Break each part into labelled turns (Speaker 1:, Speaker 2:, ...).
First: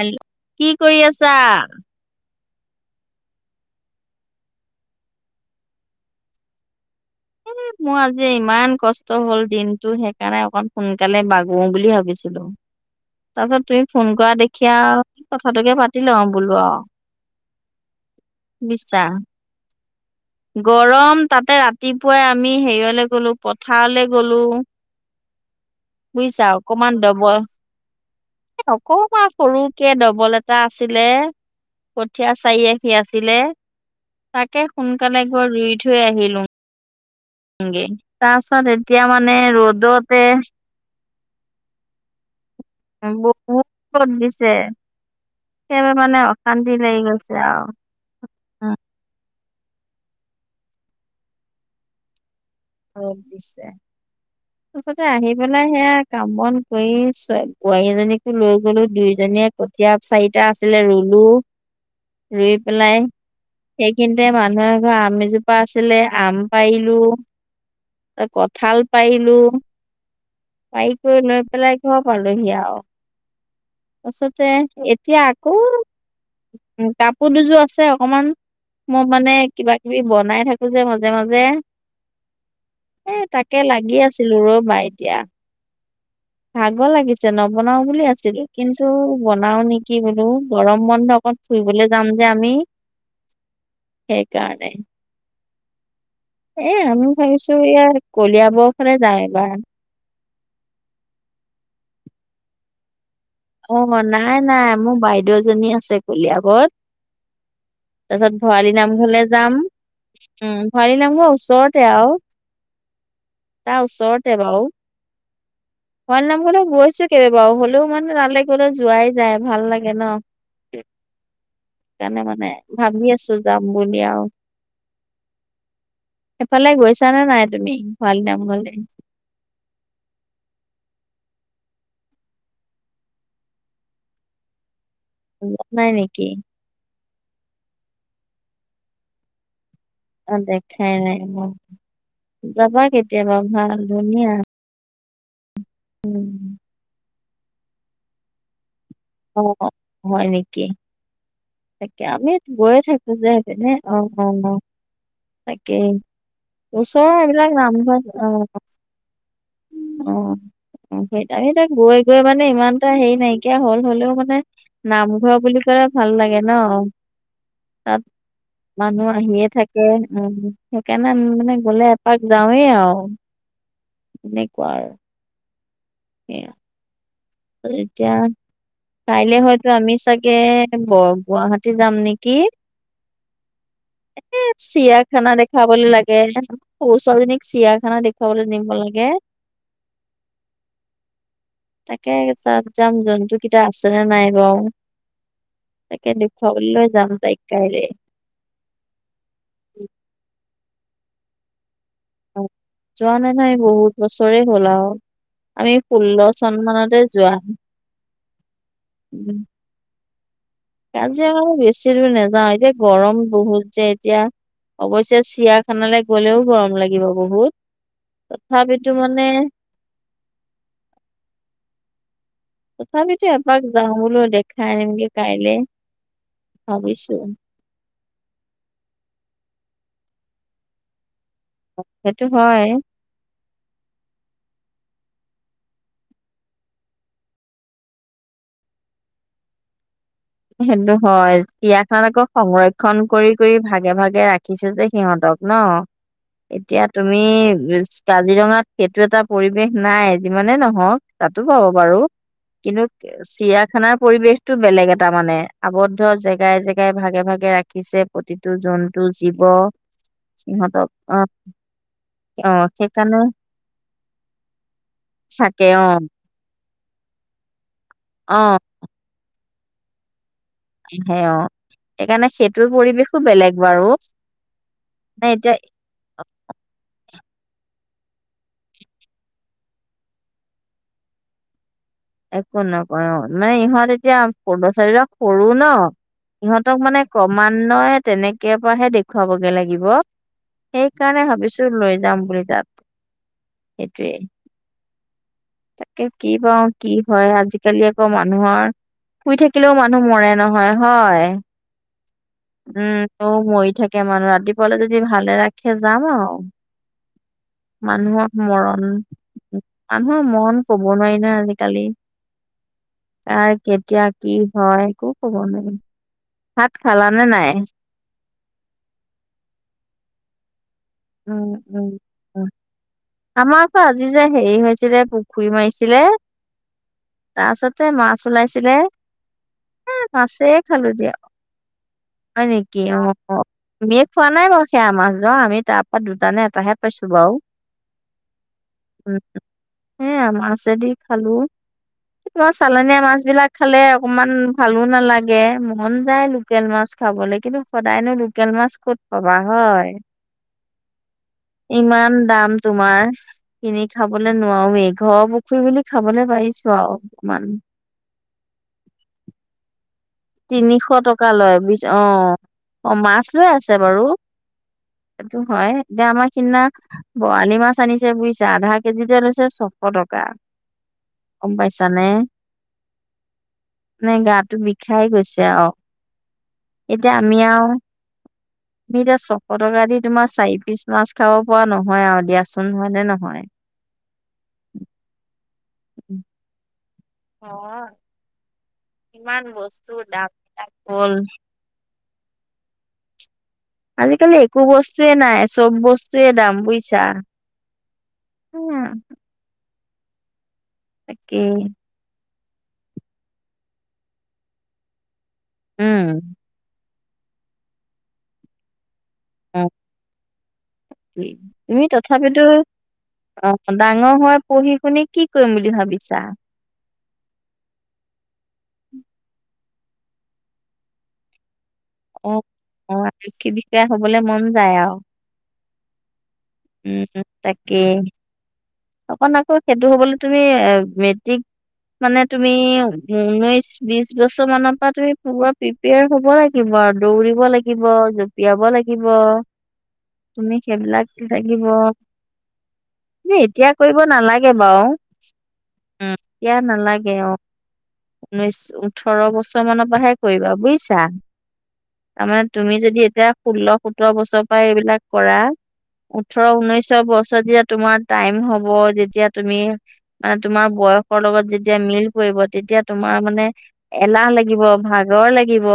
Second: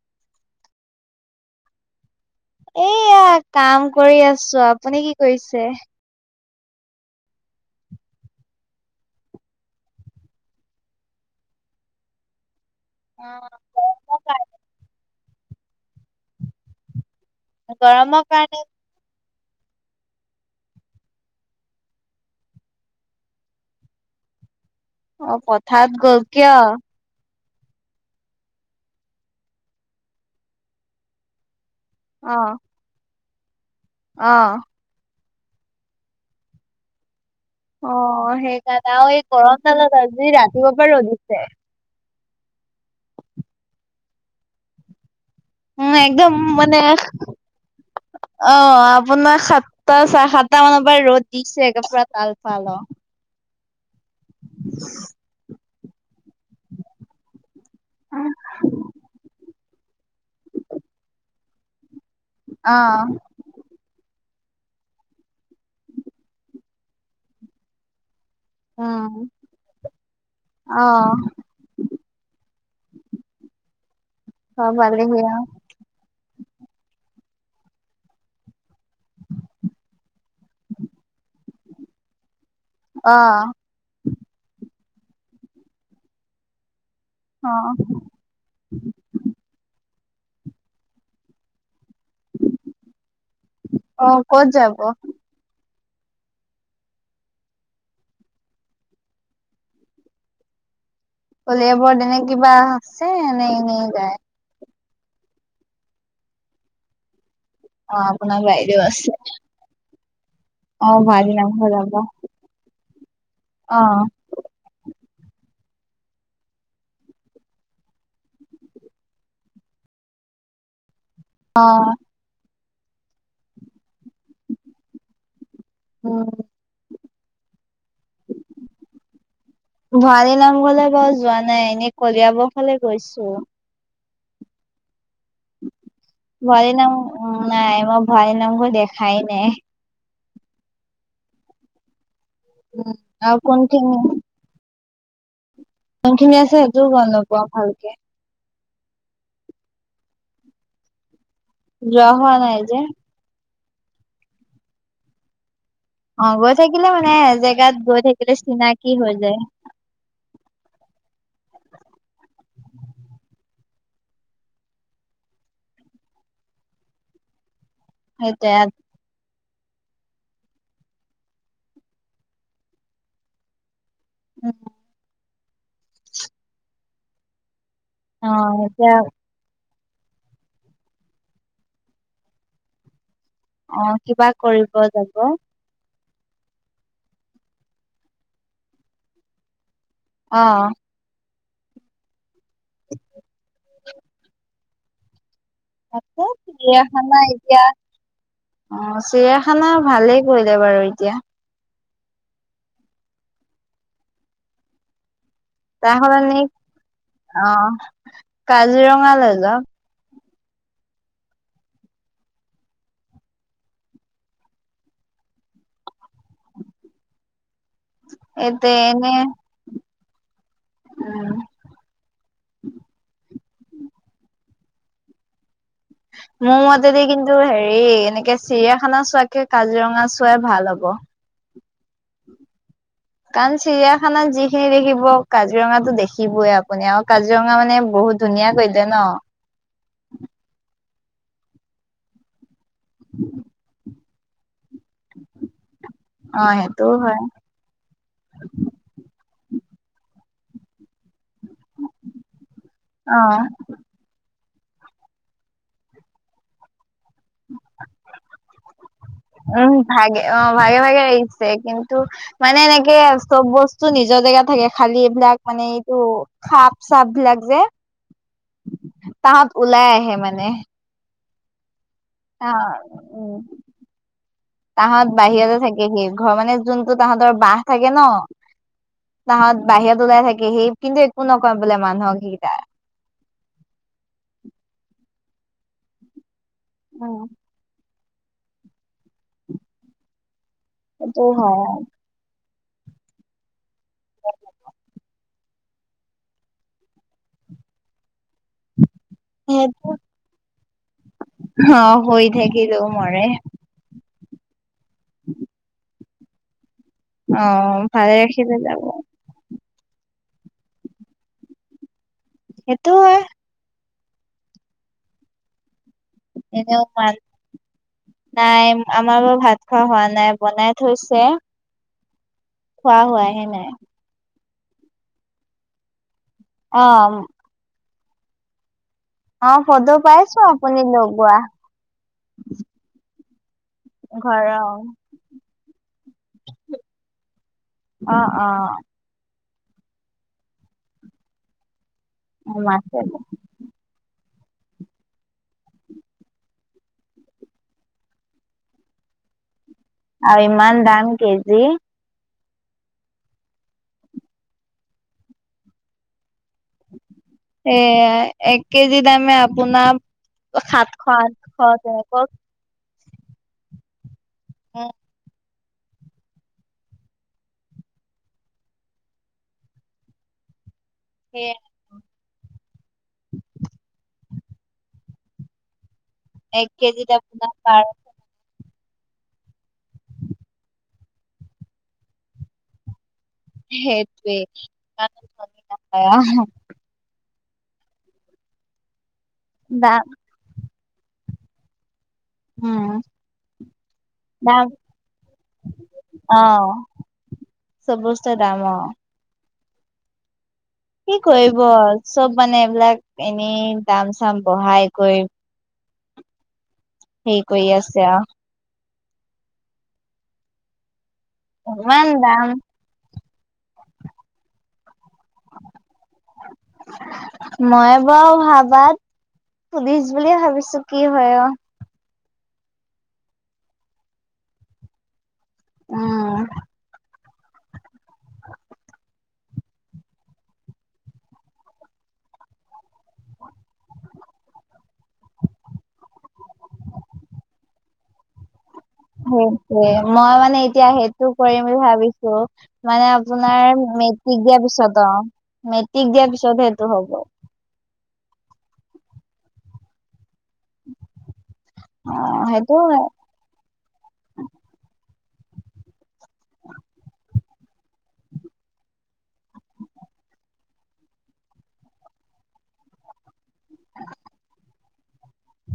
Speaker 1: Hello কি কৰি আছা?
Speaker 2: এয়া কাম কৰি আছোঁ আপুনি কি কৰিছে?
Speaker 1: এ, মো আজি ইমান কষ্ট হ'ল দিনটো সেইকাৰণে অকন সোনকালে বাগও বুলি ভাবিছিলোঁ।
Speaker 2: অ',
Speaker 1: তাপিছত তুমি ফোন কআ দেখি আও কথাটোকে পাতি লওঁ বোলো আও।
Speaker 2: গৰম কাৰণে
Speaker 1: বিচ্চা গৰম তাতে ৰাতিপুৱাই আমি হেইয়লে গ'লো পথাৰলে গ'লোঁ।
Speaker 2: অ', পথাৰত গ'ল কিয়?
Speaker 1: বুইছা অকমান দব এ, অকমান সৰুকে ডবল এটা আছিলে কঠীয়া
Speaker 2: অ',
Speaker 1: চাৰি আশ শী আছিলে
Speaker 2: অ',
Speaker 1: তাকে সোনকালে গৈ ৰুই থৈ আহিলোং।
Speaker 2: অ',
Speaker 1: পাছত
Speaker 2: সেইকাৰণে
Speaker 1: এতিয়া
Speaker 2: আও এই
Speaker 1: মানে
Speaker 2: গৰম ডালত
Speaker 1: ৰ'দতে
Speaker 2: আজি ৰাতিপুৱা পা ৰ'দ দিছে।
Speaker 1: এ, বহুত [unintelligible] দিছে কেবাএ
Speaker 2: উম,
Speaker 1: মানে
Speaker 2: একদম
Speaker 1: অশান্তি
Speaker 2: মানে
Speaker 1: লাই গছে আও।
Speaker 2: অ', অ', আপোনা সাতটা চাৰে সাতটা মান পা ৰ'দ দিছে [unintelligible] পুৰা তাল ফাল অ'।
Speaker 1: ৰ'দ দিছে তাছতে আহি পেলাই সেয়া কাম বন কৰি ছোৱা বোৱাৰী এজনীকো লৈ গ'লো দুইজনীয়ে ক ঠীয়া চাৰিটা আছিলে ৰুলো ৰুই
Speaker 2: অ',
Speaker 1: পেলাই সেইখিনতে মানুহ এঘ অ আম এজোপা আছিলে আম পাৰিলোঁ। ত' কঠাল
Speaker 2: উম,
Speaker 1: পাৰিলোঁ পাই
Speaker 2: অ',
Speaker 1: কৰি লৈপ পেলাই ঘৰ পালোহি আও তাছতে
Speaker 2: ঘৰ পালেহি
Speaker 1: এতিয়া
Speaker 2: আৰু
Speaker 1: আকৌ উ কাপো দুযো আছে অকমান ম মানে কিবা কিবি বনাই থাকোঁ যে মাজে মাজে। এ,
Speaker 2: অ'।
Speaker 1: তাকে লাগি আছিলোঁ ৰ'বা এতিয়া ভাগ লাগিছে
Speaker 2: অ',
Speaker 1: নবনাওঁ বুলি আছিলোঁ কিন্তু বনাওঁ নিকি বোলো গৰম বন্ধ অকন ফুৰিবলে যাম যে আমি
Speaker 2: অ', ক'ত
Speaker 1: সেইকাৰণে
Speaker 2: যাব?
Speaker 1: এ, আমি ভাবিছোঁ ইয়াৰ কলিয়াব্ ফালে যাই এইবাৰ।
Speaker 2: কলিয়াবৰত এনে কিবা আছে নে
Speaker 1: অ
Speaker 2: এনে যায়?
Speaker 1: নাই নাই মো বাইদেউ এজনী আছে কলিয়াবত।
Speaker 2: অ',
Speaker 1: তাছত
Speaker 2: আপোনাৰ
Speaker 1: ভৰালী
Speaker 2: বাইদেউ আছে,
Speaker 1: নামঘলে যাম উম ভৰালী
Speaker 2: অ',
Speaker 1: নামঘঅ
Speaker 2: ভাইটিৰ নামঘৰ
Speaker 1: ওচৰতে
Speaker 2: যাব।
Speaker 1: আও। তা
Speaker 2: অ',
Speaker 1: ওচৰত তে বাও ভৰালী নামঘৰলে গৈছোঁ কেইবেবাও হ'লেও মান তালে গ'লে যোৱাই যায় ভাল লাগে ন
Speaker 2: অ'।
Speaker 1: সেকাণে মানে ভাবি আছোঁ যাম বুলি আও।
Speaker 2: উম।
Speaker 1: সেফালে গৈছানে নাই তুমি ভৰালী নামঘৰলে?
Speaker 2: ভৰালী নামঘৰলে বাও যোৱা নাই এনেই কলিয়াব্ ফালে গৈছোঁ।
Speaker 1: [unintelligible] নাই নিকি?
Speaker 2: [unintelligible] নাম উম নাই ম ভৰালী নামঘৰ দেখাই নাই।
Speaker 1: অ', দেখাই নাই ন যাবা
Speaker 2: উম, আৰু
Speaker 1: কেতিয়াবা ভাল,
Speaker 2: কোনখিনি
Speaker 1: ধুনীয়া।
Speaker 2: কোনখিনি
Speaker 1: উম
Speaker 2: আছে সেইটোও গ'ম নেপাওঁ ভালকে।
Speaker 1: অ', হয় নেকি? তাকে
Speaker 2: যোৱা
Speaker 1: আমি
Speaker 2: হোৱা নাই যে।
Speaker 1: গৈয়ে থাকোঁ যে সেপিনে অ', অ', [unintelligible] তাকেই।
Speaker 2: অ', গৈ থাকিলে মানে
Speaker 1: ওচৰৰ এইবিলাক
Speaker 2: এজেগাত
Speaker 1: নামঘৰ
Speaker 2: গৈ
Speaker 1: অ
Speaker 2: থাকিলে চিনাকি হৈ যায়।
Speaker 1: অ'। অ', সেইটো আমি তাত গৈ গৈ মানে ইমান এটা হেৰি নাইকিয়া হ'ল, হ'লেও মানে নামঘৰ বুলি কলে ভাল লাগে ন' তাত
Speaker 2: সেইটোৱে।
Speaker 1: মানুহ আহিয়ে থাকে উম, সেইকাৰণে আমি মানে গলে এপাক যাওঁৱে আৰু। তেনেকুৱা আৰু। সেইয়া, এতিয়া
Speaker 2: অ', এতিয়া
Speaker 1: কাইলে হই য়টো আমি চাগে বৰ গুৱাহাটী যাম নেকি।
Speaker 2: অ', কিবা
Speaker 1: এ
Speaker 2: কৰিব যাব।
Speaker 1: চিৰিয়াখানা দেখ খাবলৈ লাগে সৰু ছালজনীক চিৰিয়াখানা দেখুৱাবলৈ নিব লাগে।
Speaker 2: অ'।
Speaker 1: তাকে তাত যাম জন্তু কেইটা আছে নে নাই বাৰু। তাকে
Speaker 2: এই
Speaker 1: দেখুৱাবলৈ লৈ
Speaker 2: চিৰিয়াখানা
Speaker 1: যাম তাইক
Speaker 2: এতিয়া
Speaker 1: কাইলে।
Speaker 2: অ', চিৰিয়াখানা ভালেই কৰিলে বাৰু এতিয়া।
Speaker 1: যোৱা নাই নহয় বহুত বছৰে হ'ল আৰু। আমি
Speaker 2: তাৰ
Speaker 1: ষোল্ল
Speaker 2: সলনি
Speaker 1: চন মানতে যোৱা,
Speaker 2: অ', কাজিৰঙালৈ
Speaker 1: উম।
Speaker 2: যাওঁক।
Speaker 1: কাজিৰঙা বেছি দুৰ নাযাওঁ এতিয়া গৰম বহুত যে এতিয়া। অবশ্যে চিৰিয়াখানালৈ গ'লেও গৰম লাগিব বহুত,
Speaker 2: এতে
Speaker 1: তথাপিতো
Speaker 2: এনে
Speaker 1: মানে,
Speaker 2: উম।
Speaker 1: তথাপিতো এপাক যাওঁ বোলো দেখাই আনিমগে কাইলে।
Speaker 2: মোৰ মতেদি
Speaker 1: ভাবিছো
Speaker 2: কিন্তু হেৰি এনেকে, চিৰিয়াখানা চোৱাতকে কাজিৰঙা চোৱাই ভাল হ'ব।
Speaker 1: সেইটো হয়।
Speaker 2: কাৰণ চিৰিয়াখানাত যিখিনি দেখিব কাজিৰঙাতো দেখিবে আপুনি আৰু কাজিৰঙা মানে বহুত ধুনীয়া কৰি দিলে ন'।
Speaker 1: সেইটো হয়, চিৰিয়াখানাত আকৌ সংৰক্ষন কৰি কৰি ভাগে ভাগে ৰাখি ৰাখিছে যে, সিহঁতক
Speaker 2: অ
Speaker 1: ন' এতিয়া
Speaker 2: সেইটোও
Speaker 1: তুমি
Speaker 2: হয়
Speaker 1: কাজিৰঙাত। সেইটো এটা পৰিৱেশ নাই যিমানে নহওক। তাতো পাব বাৰু কিন্তু
Speaker 2: অ
Speaker 1: চিৰিয়াখানাৰ পৰিৱেশটো বেলেগ এটা তাৰ মানে আৱদ্ধ জেগাই জেগাই ভাগে ভাগে ৰাখিছে প্ৰতিটো জন
Speaker 2: উম', ভাগে অ ভাগে ভাগে
Speaker 1: অ
Speaker 2: আহিছে। কিন্তু,
Speaker 1: অ
Speaker 2: মানে এনেকে
Speaker 1: সেইকাৰণে
Speaker 2: চব বস্তু নিজৰ জেগাত থাকে। খালী এইবিলাক মানে
Speaker 1: থাকে অ
Speaker 2: এইটো, সাপ চাপ বিলাগ যে।
Speaker 1: অ',
Speaker 2: তাহত ওলাই আহে মানে।
Speaker 1: সে অ, সেইকাৰণে
Speaker 2: অ
Speaker 1: সেইটোৰ পৰিৱেশো
Speaker 2: উম
Speaker 1: বেলেগ বাৰু মে এতিয়া,
Speaker 2: এই সে ঘৰ মানে যোনটো তাহাঁতৰ বাহ থাকে ন, তাহত বাহিৰত ওলাই থাকে। সেই কিন্তু একো নকয় বোলে মানুহক, সেইকেইটা।
Speaker 1: একো নকয় অ, মানে ইহঁত এতিয়া লৰা ছোৱালী বিলাক সৰু ন। ইহঁতক মানে ক্ৰমানয়ে তেনেকে পৰাহে দেখুৱাবগে লাগিব। সেইকাৰণে
Speaker 2: সেইটো
Speaker 1: ভাবিছো
Speaker 2: হয়।
Speaker 1: লৈ যাম বুলি তাত সেইটোৱে, তাকে কি পাওঁ কি হয়। আজিকালি আকৌ মানুহৰ, শুই থাকিলেও মানুহ মৰে নহয় হয়।
Speaker 2: অ', হৈ থাক।
Speaker 1: উম মৰি থাকে। মানুহ ৰাতিপুৱালে যদি ভালে ৰাখে যাম আৰু,
Speaker 2: অ ভালে
Speaker 1: মানুহৰ
Speaker 2: ৰাখিলে যাব
Speaker 1: মৰণ, আনৰ মন কব নোৱাৰি ন আজিকালি।
Speaker 2: সেইটো হয়।
Speaker 1: কাৰ কেতিয়া কি হয় একো কব নোৱাৰি। ভাত
Speaker 2: এনেও মান
Speaker 1: খালানে নাই
Speaker 2: নাই আমাৰ বাৰু ভাত খোৱা হোৱা নাই বনাই থৈছে
Speaker 1: উম, উম, উম
Speaker 2: খোৱা হোৱাহে
Speaker 1: আমাৰ
Speaker 2: নাই
Speaker 1: তাত যিযে হেৰি হৈছিলে পুখুৰী মাৰিছিলে।
Speaker 2: অ',
Speaker 1: তাৰছতে মাছ ওলাইছিলে।
Speaker 2: অ' ফট
Speaker 1: এ
Speaker 2: পাইছো
Speaker 1: মাছেই
Speaker 2: আপুনি
Speaker 1: খালো দিয়া
Speaker 2: লগোৱা।
Speaker 1: হয় নেকি অ' মেষ খোৱা নাই
Speaker 2: ঘৰৰ
Speaker 1: বাৰু সেয়া মাছ ধোৱা আমি তাৰ তাত দুটানে, এটাহে পাইছো বাৰু।
Speaker 2: অ অ
Speaker 1: উম, সেয়া মাছেদি খালো তোমাৰ
Speaker 2: মাছে
Speaker 1: চালনীয়া মাছ বিলাক খালে অকণমান ভালো নালাগে মন যায় লোকেল মাছ খাবলৈ কিন্তু, সদায়নো লোকেল মাছ ক'ত কবা হয়।
Speaker 2: আৰু ইমান দাম কেজি
Speaker 1: ইমান দাম তোমাৰ। কিনি খাবলৈ নোৱাৰোই ঘৰৰ পুখুৰী বুলি খাবলৈ পাৰিছো আৰু অকমান।
Speaker 2: এয়াই এক কেজি দামে আপোনাৰ
Speaker 1: তিনিশ
Speaker 2: সাতশ
Speaker 1: টকা লয়
Speaker 2: আঠশ
Speaker 1: বুইছ
Speaker 2: তেনেকুৱা
Speaker 1: অ' অ' মাছ লৈ আছে বাৰু।
Speaker 2: অ',
Speaker 1: সেইটো হয় এতিয়া আমাৰ সিদিনা বৰালি মাছ আনিছে বুজিছা আধা কেজিতে লৈছে ছশ টকা।
Speaker 2: সেয়ে
Speaker 1: গম পাইছা নে, নে গাটো বিষ ষায় গৈছে আৰু
Speaker 2: এক কেজিত
Speaker 1: এতিয়া আমি
Speaker 2: আপোনাৰ
Speaker 1: আৰু
Speaker 2: [inaudible]
Speaker 1: তুমি এতিয়া ছশ টকা দি তোমাৰ চাৰি পিচ মাছ খাব পৰা নহয় আৰু দিয়াচোন নহয় নে নহয়।
Speaker 2: সেইটোৱেই কান ধ নপৰা। [unintelligible]
Speaker 1: অ', কিমান
Speaker 2: দাম
Speaker 1: বস্তুৰ দাম [unintelligible]
Speaker 2: উম,
Speaker 1: আজিকালি একো
Speaker 2: দাম
Speaker 1: বস্তুৱয়ে নাই। চব বস্তুৱয়ে
Speaker 2: অ
Speaker 1: দাম বুইছা।
Speaker 2: চব বস্তুৱে দাম অ' কি
Speaker 1: তাকে
Speaker 2: কৰিব চব মানে এইবিলাক এনেই দাম চাম বঢ়াই কৈ -
Speaker 1: উম,
Speaker 2: হেই কৰি আছে আৰু।
Speaker 1: অ' ই
Speaker 2: ইমান
Speaker 1: তথাপিতো
Speaker 2: দাম
Speaker 1: অ' ডাঙৰ হয় পঢ়ি শুনি কি কৰিম বুলি ভাবিছা?
Speaker 2: মই বাৰু ভাবাত পুলিচ বুলিয়ে ভাবিছো কি হয় আৰু।
Speaker 1: অ'অ' আৰক্ষী বিদ্যা হ'বলে মন যায় আৰু।
Speaker 2: অ',
Speaker 1: উম, তাকে। অকণ আকৌ সেইটো হবলৈ তুমি অ' মেট্ৰিক মানে তুমি উনৈশ, বিশ বছৰ মানৰ পৰা তুমি পি প্ৰিপিয়াৰ হ'ব লাগিব আৰু দৌৰিব লাগিব। পিয়াব লাগিব,
Speaker 2: সেইটোৱে মই
Speaker 1: তুমি
Speaker 2: মানে এতিয়া
Speaker 1: সেইবিলাক
Speaker 2: সেইটো কৰিম
Speaker 1: লাগিব,
Speaker 2: বুলি ভাবিছো মানে
Speaker 1: তুমি
Speaker 2: আপোনাৰ
Speaker 1: এতিয়া কৰিব
Speaker 2: মেট্ৰিক
Speaker 1: নালাগে
Speaker 2: দিয়াৰ
Speaker 1: বাও,
Speaker 2: পিছত অ মেট্ৰিক
Speaker 1: উম,
Speaker 2: দিয়াৰ পিছত
Speaker 1: দিয়া
Speaker 2: সেইটো হ'ব
Speaker 1: নালাগে, অ। উনৈশ, ওঠৰ বছৰ মানৰ পৰাহে কৰিবা বুইছা! তাৰমানে
Speaker 2: সেইটো
Speaker 1: তুমি
Speaker 2: হয়
Speaker 1: যদি এতিয়া ষোল্ল-সোতৰ বছৰ পৰাই এইবিলাক কৰা, ওঠৰ-উনৈশৰ বছৰ যেতিয়া তোমাৰ টাইম হব ব যেতিয়া তুমি, মানে তোমাৰ বয়সৰ লগত যেতিয়া মিল পৰিব, তেতিয়া তোমাৰ মানে এলাহ লাগিব, ভাগৰ লাগিব,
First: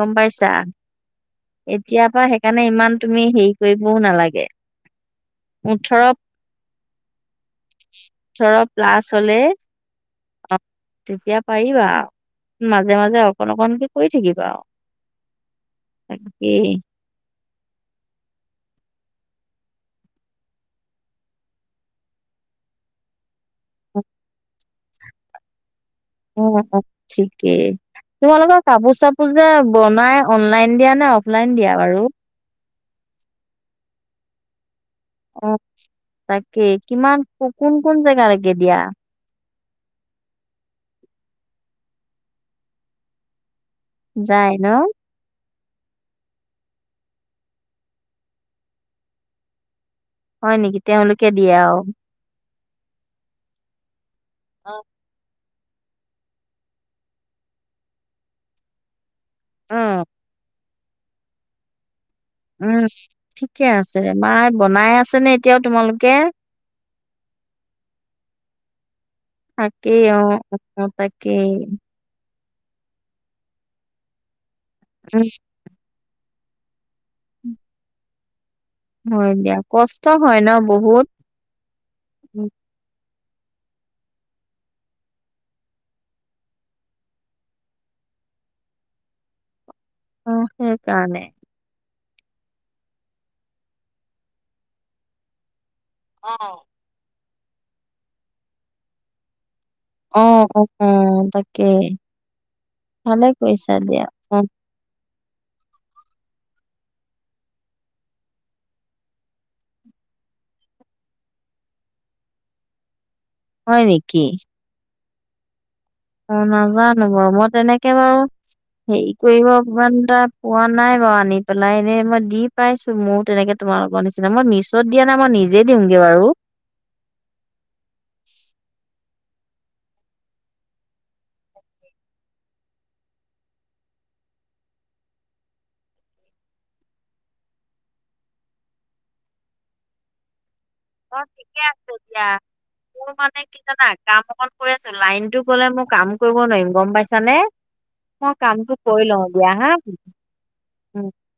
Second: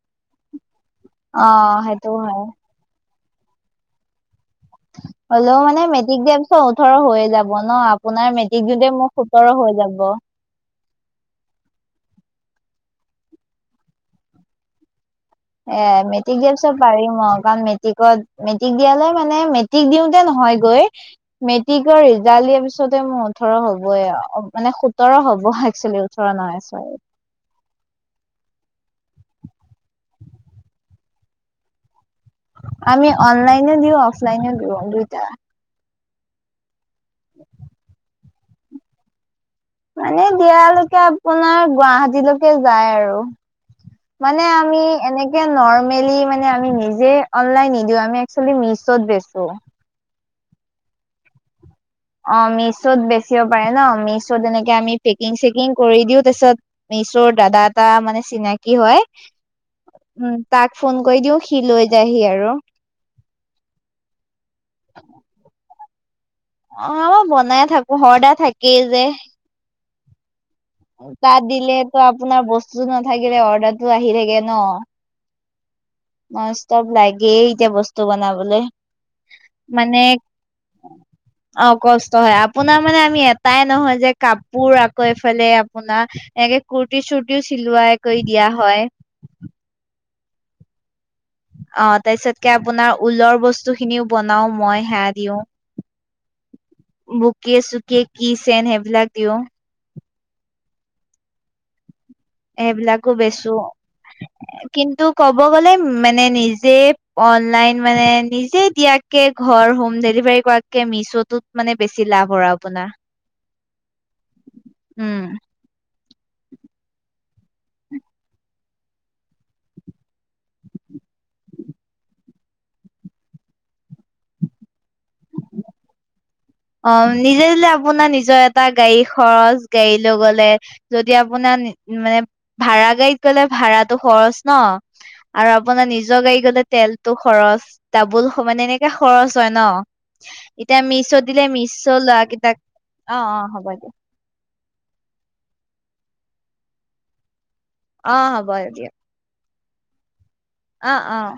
Speaker 1: গম পাইছা।
Speaker 2: অ সেইটো
Speaker 1: এতিয়াৰ পৰাা
Speaker 2: হয়
Speaker 1: হেইকাৰণে ইমান তুমি হেৰি কৰিবও নালাগে।
Speaker 2: হ'লেও মানে
Speaker 1: ওঠৰ
Speaker 2: মেট্ৰিক দিয়াৰ পিছত ওঠৰ হৈয়ে যাব ব ন! আপোনাৰ
Speaker 1: ওঠৰ
Speaker 2: মেট্ৰিক দিওতে
Speaker 1: প্লাছ
Speaker 2: মোৰ
Speaker 1: হলে
Speaker 2: সোতৰ হৈ যাব।
Speaker 1: অ তেতিয়া পাৰিবা, মাজে-মাজে অকণ-অকণকে কৰি থাকিবা আৰু।
Speaker 2: এ, মেট্ৰিক দিয়াৰ
Speaker 1: তাকেই
Speaker 2: পিছত পাৰিম, অ। কাৰণ মেট্ৰিকত, মেট্ৰিক দিয়ালে মানে, মেট্ৰিক দিওতে নহয়গৈ মেট্ৰিকৰ ৰিজাল্ট দিয়াৰ পিছতে মোৰ ওঠৰ হ'বই আও, মানে সোতৰ হ'ব একচলি।
Speaker 1: উম, উম, ঠিকেই। তোমালোকৰ কাপোৰ-চাপোৰ যে বনাই, অনলাইন দিয়া নে অফলাইন দিয়া বাৰু?
Speaker 2: আমি অনলাইন দিওঁ, অফলাইনো দিওঁ, দুইটা।
Speaker 1: উম, তাকে, কিমান কোন-কোন জেগালেকে দিয়া?
Speaker 2: মানে দিয়ালৈকে আপোনাৰ গুৱাহাটীলৈকে যায় আৰু। মানে
Speaker 1: যায় ন
Speaker 2: আমি এনেক কে নৰ্মেলি মানে আমি নিজে অনলাইন নিদিও, আমি একচলি মিছত বেচো।
Speaker 1: হয় নেকি, তেওঁলোকে দিয়ে আৰু।
Speaker 2: অ, মিচত বেচিব পাৰে ন! মিচত যেনেকে
Speaker 1: অ',
Speaker 2: আমি - পেকিং-চেকিং কৰি দিও, তাৰপিছত, মিচৰ দাদা এটা মানে চিনাক কি হয়!
Speaker 1: অ',
Speaker 2: উম, তাক ফোন কৰি দিও, সি লৈ যায়হি আৰু।
Speaker 1: উম, ঠিকে আছে। [unintelligible] বনাই আছে নে এতিয়াও তোমালোকে?
Speaker 2: অ, বনাই থাকো, অৰ্ডাৰ থাকেই যে।
Speaker 1: থাকেই, অ। অ',
Speaker 2: তাত
Speaker 1: তাকেই
Speaker 2: দিলে তো, আপোনাৰ বস্তু নাথাকিলে অৰ্ডাৰটো আহি থাকে ন।
Speaker 1: [inaudible]
Speaker 2: নন-ষ্টপ লাগেই এতিয়া বস্তু বনাবলৈ।
Speaker 1: হয় দিয়া,
Speaker 2: মানে
Speaker 1: কষ্ট হয় ন বহুত!
Speaker 2: অ, কষ্ট হয়। আপোনাৰ মানে আমি এটাই নহয় যে, কাপোৰ আকৌ এফালে আপোনাৰ এনেকে কুৰ্তি-চুৰ্তিও চিলুৱাই কৰি দিয়া হয়।
Speaker 1: অ, সেইকাৰণে।
Speaker 2: অ, তাৰছতকে আপোনাৰ ঊলৰ বস্তু খিনিও বনাও মই, সেয়া দিও।
Speaker 1: অ।
Speaker 2: বুকে-চুকে, কি চেন সেইবিলাক দিও
Speaker 1: অ, অ, অ, তাকেই,
Speaker 2: সেইবিলাকো
Speaker 1: ভালে
Speaker 2: বেচো
Speaker 1: কৰিছা দিয়া। অ।
Speaker 2: কিন্তু ক'ব গ'লে, মানে নিজে অনলাইন, মানে নিজে দিয়া কে ঘৰ হোম ডেলিভাৰী কৰাকে মিছটোত মানে বেছি লাভ হয় আপোনাৰ-।
Speaker 1: হয় নেকি!
Speaker 2: উম।
Speaker 1: অ, নাজানো বাৰু! মই তেনেকে বাৰু হেৰি কৰিব ইমানটা পোৱা নাই বাৰু আনি পেলাই এনেই মই দি পাইছো। মোৰো তেনেকে তোমা লোকৰ নিচিনা। মই মিছত দিয়া নাই মই নিজে দিওঁগে বাৰু।
Speaker 2: অঁ' নিজে নিজে আপোনাৰ নিজৰ এটা গাড়ী খৰচ গাড়ী লৈ গলে। যদি আপোনাৰ মানে ভাড়া গাড়ীত গলে ভাড়াটো খৰচ ন। আৰু আপোনাৰ নিজৰ গাড়ী গলে তেলটো খৰচ। দাবোল হয় মানে এনেকা খৰচ হয় ন। এতিয়া আমি-
Speaker 1: অ
Speaker 2: দিলে
Speaker 1: ঠিকে আছে
Speaker 2: মিছৌ লোৱা
Speaker 1: দিয়া
Speaker 2: কেইটাক।
Speaker 1: মোৰ
Speaker 2: অঁ
Speaker 1: মানে
Speaker 2: অঁ
Speaker 1: কি
Speaker 2: হ'ব
Speaker 1: জানা
Speaker 2: দিয়া।
Speaker 1: কাম অকন কৰি আছো। লাইনটো গলে মোৰ কাম কৰিব নোৱাৰিম গম পাইছা নে?
Speaker 2: অ',
Speaker 1: মই
Speaker 2: হ'ব
Speaker 1: কামটো কৰি লওঁ দিয়া হাঁ।
Speaker 2: অঁ অঁ।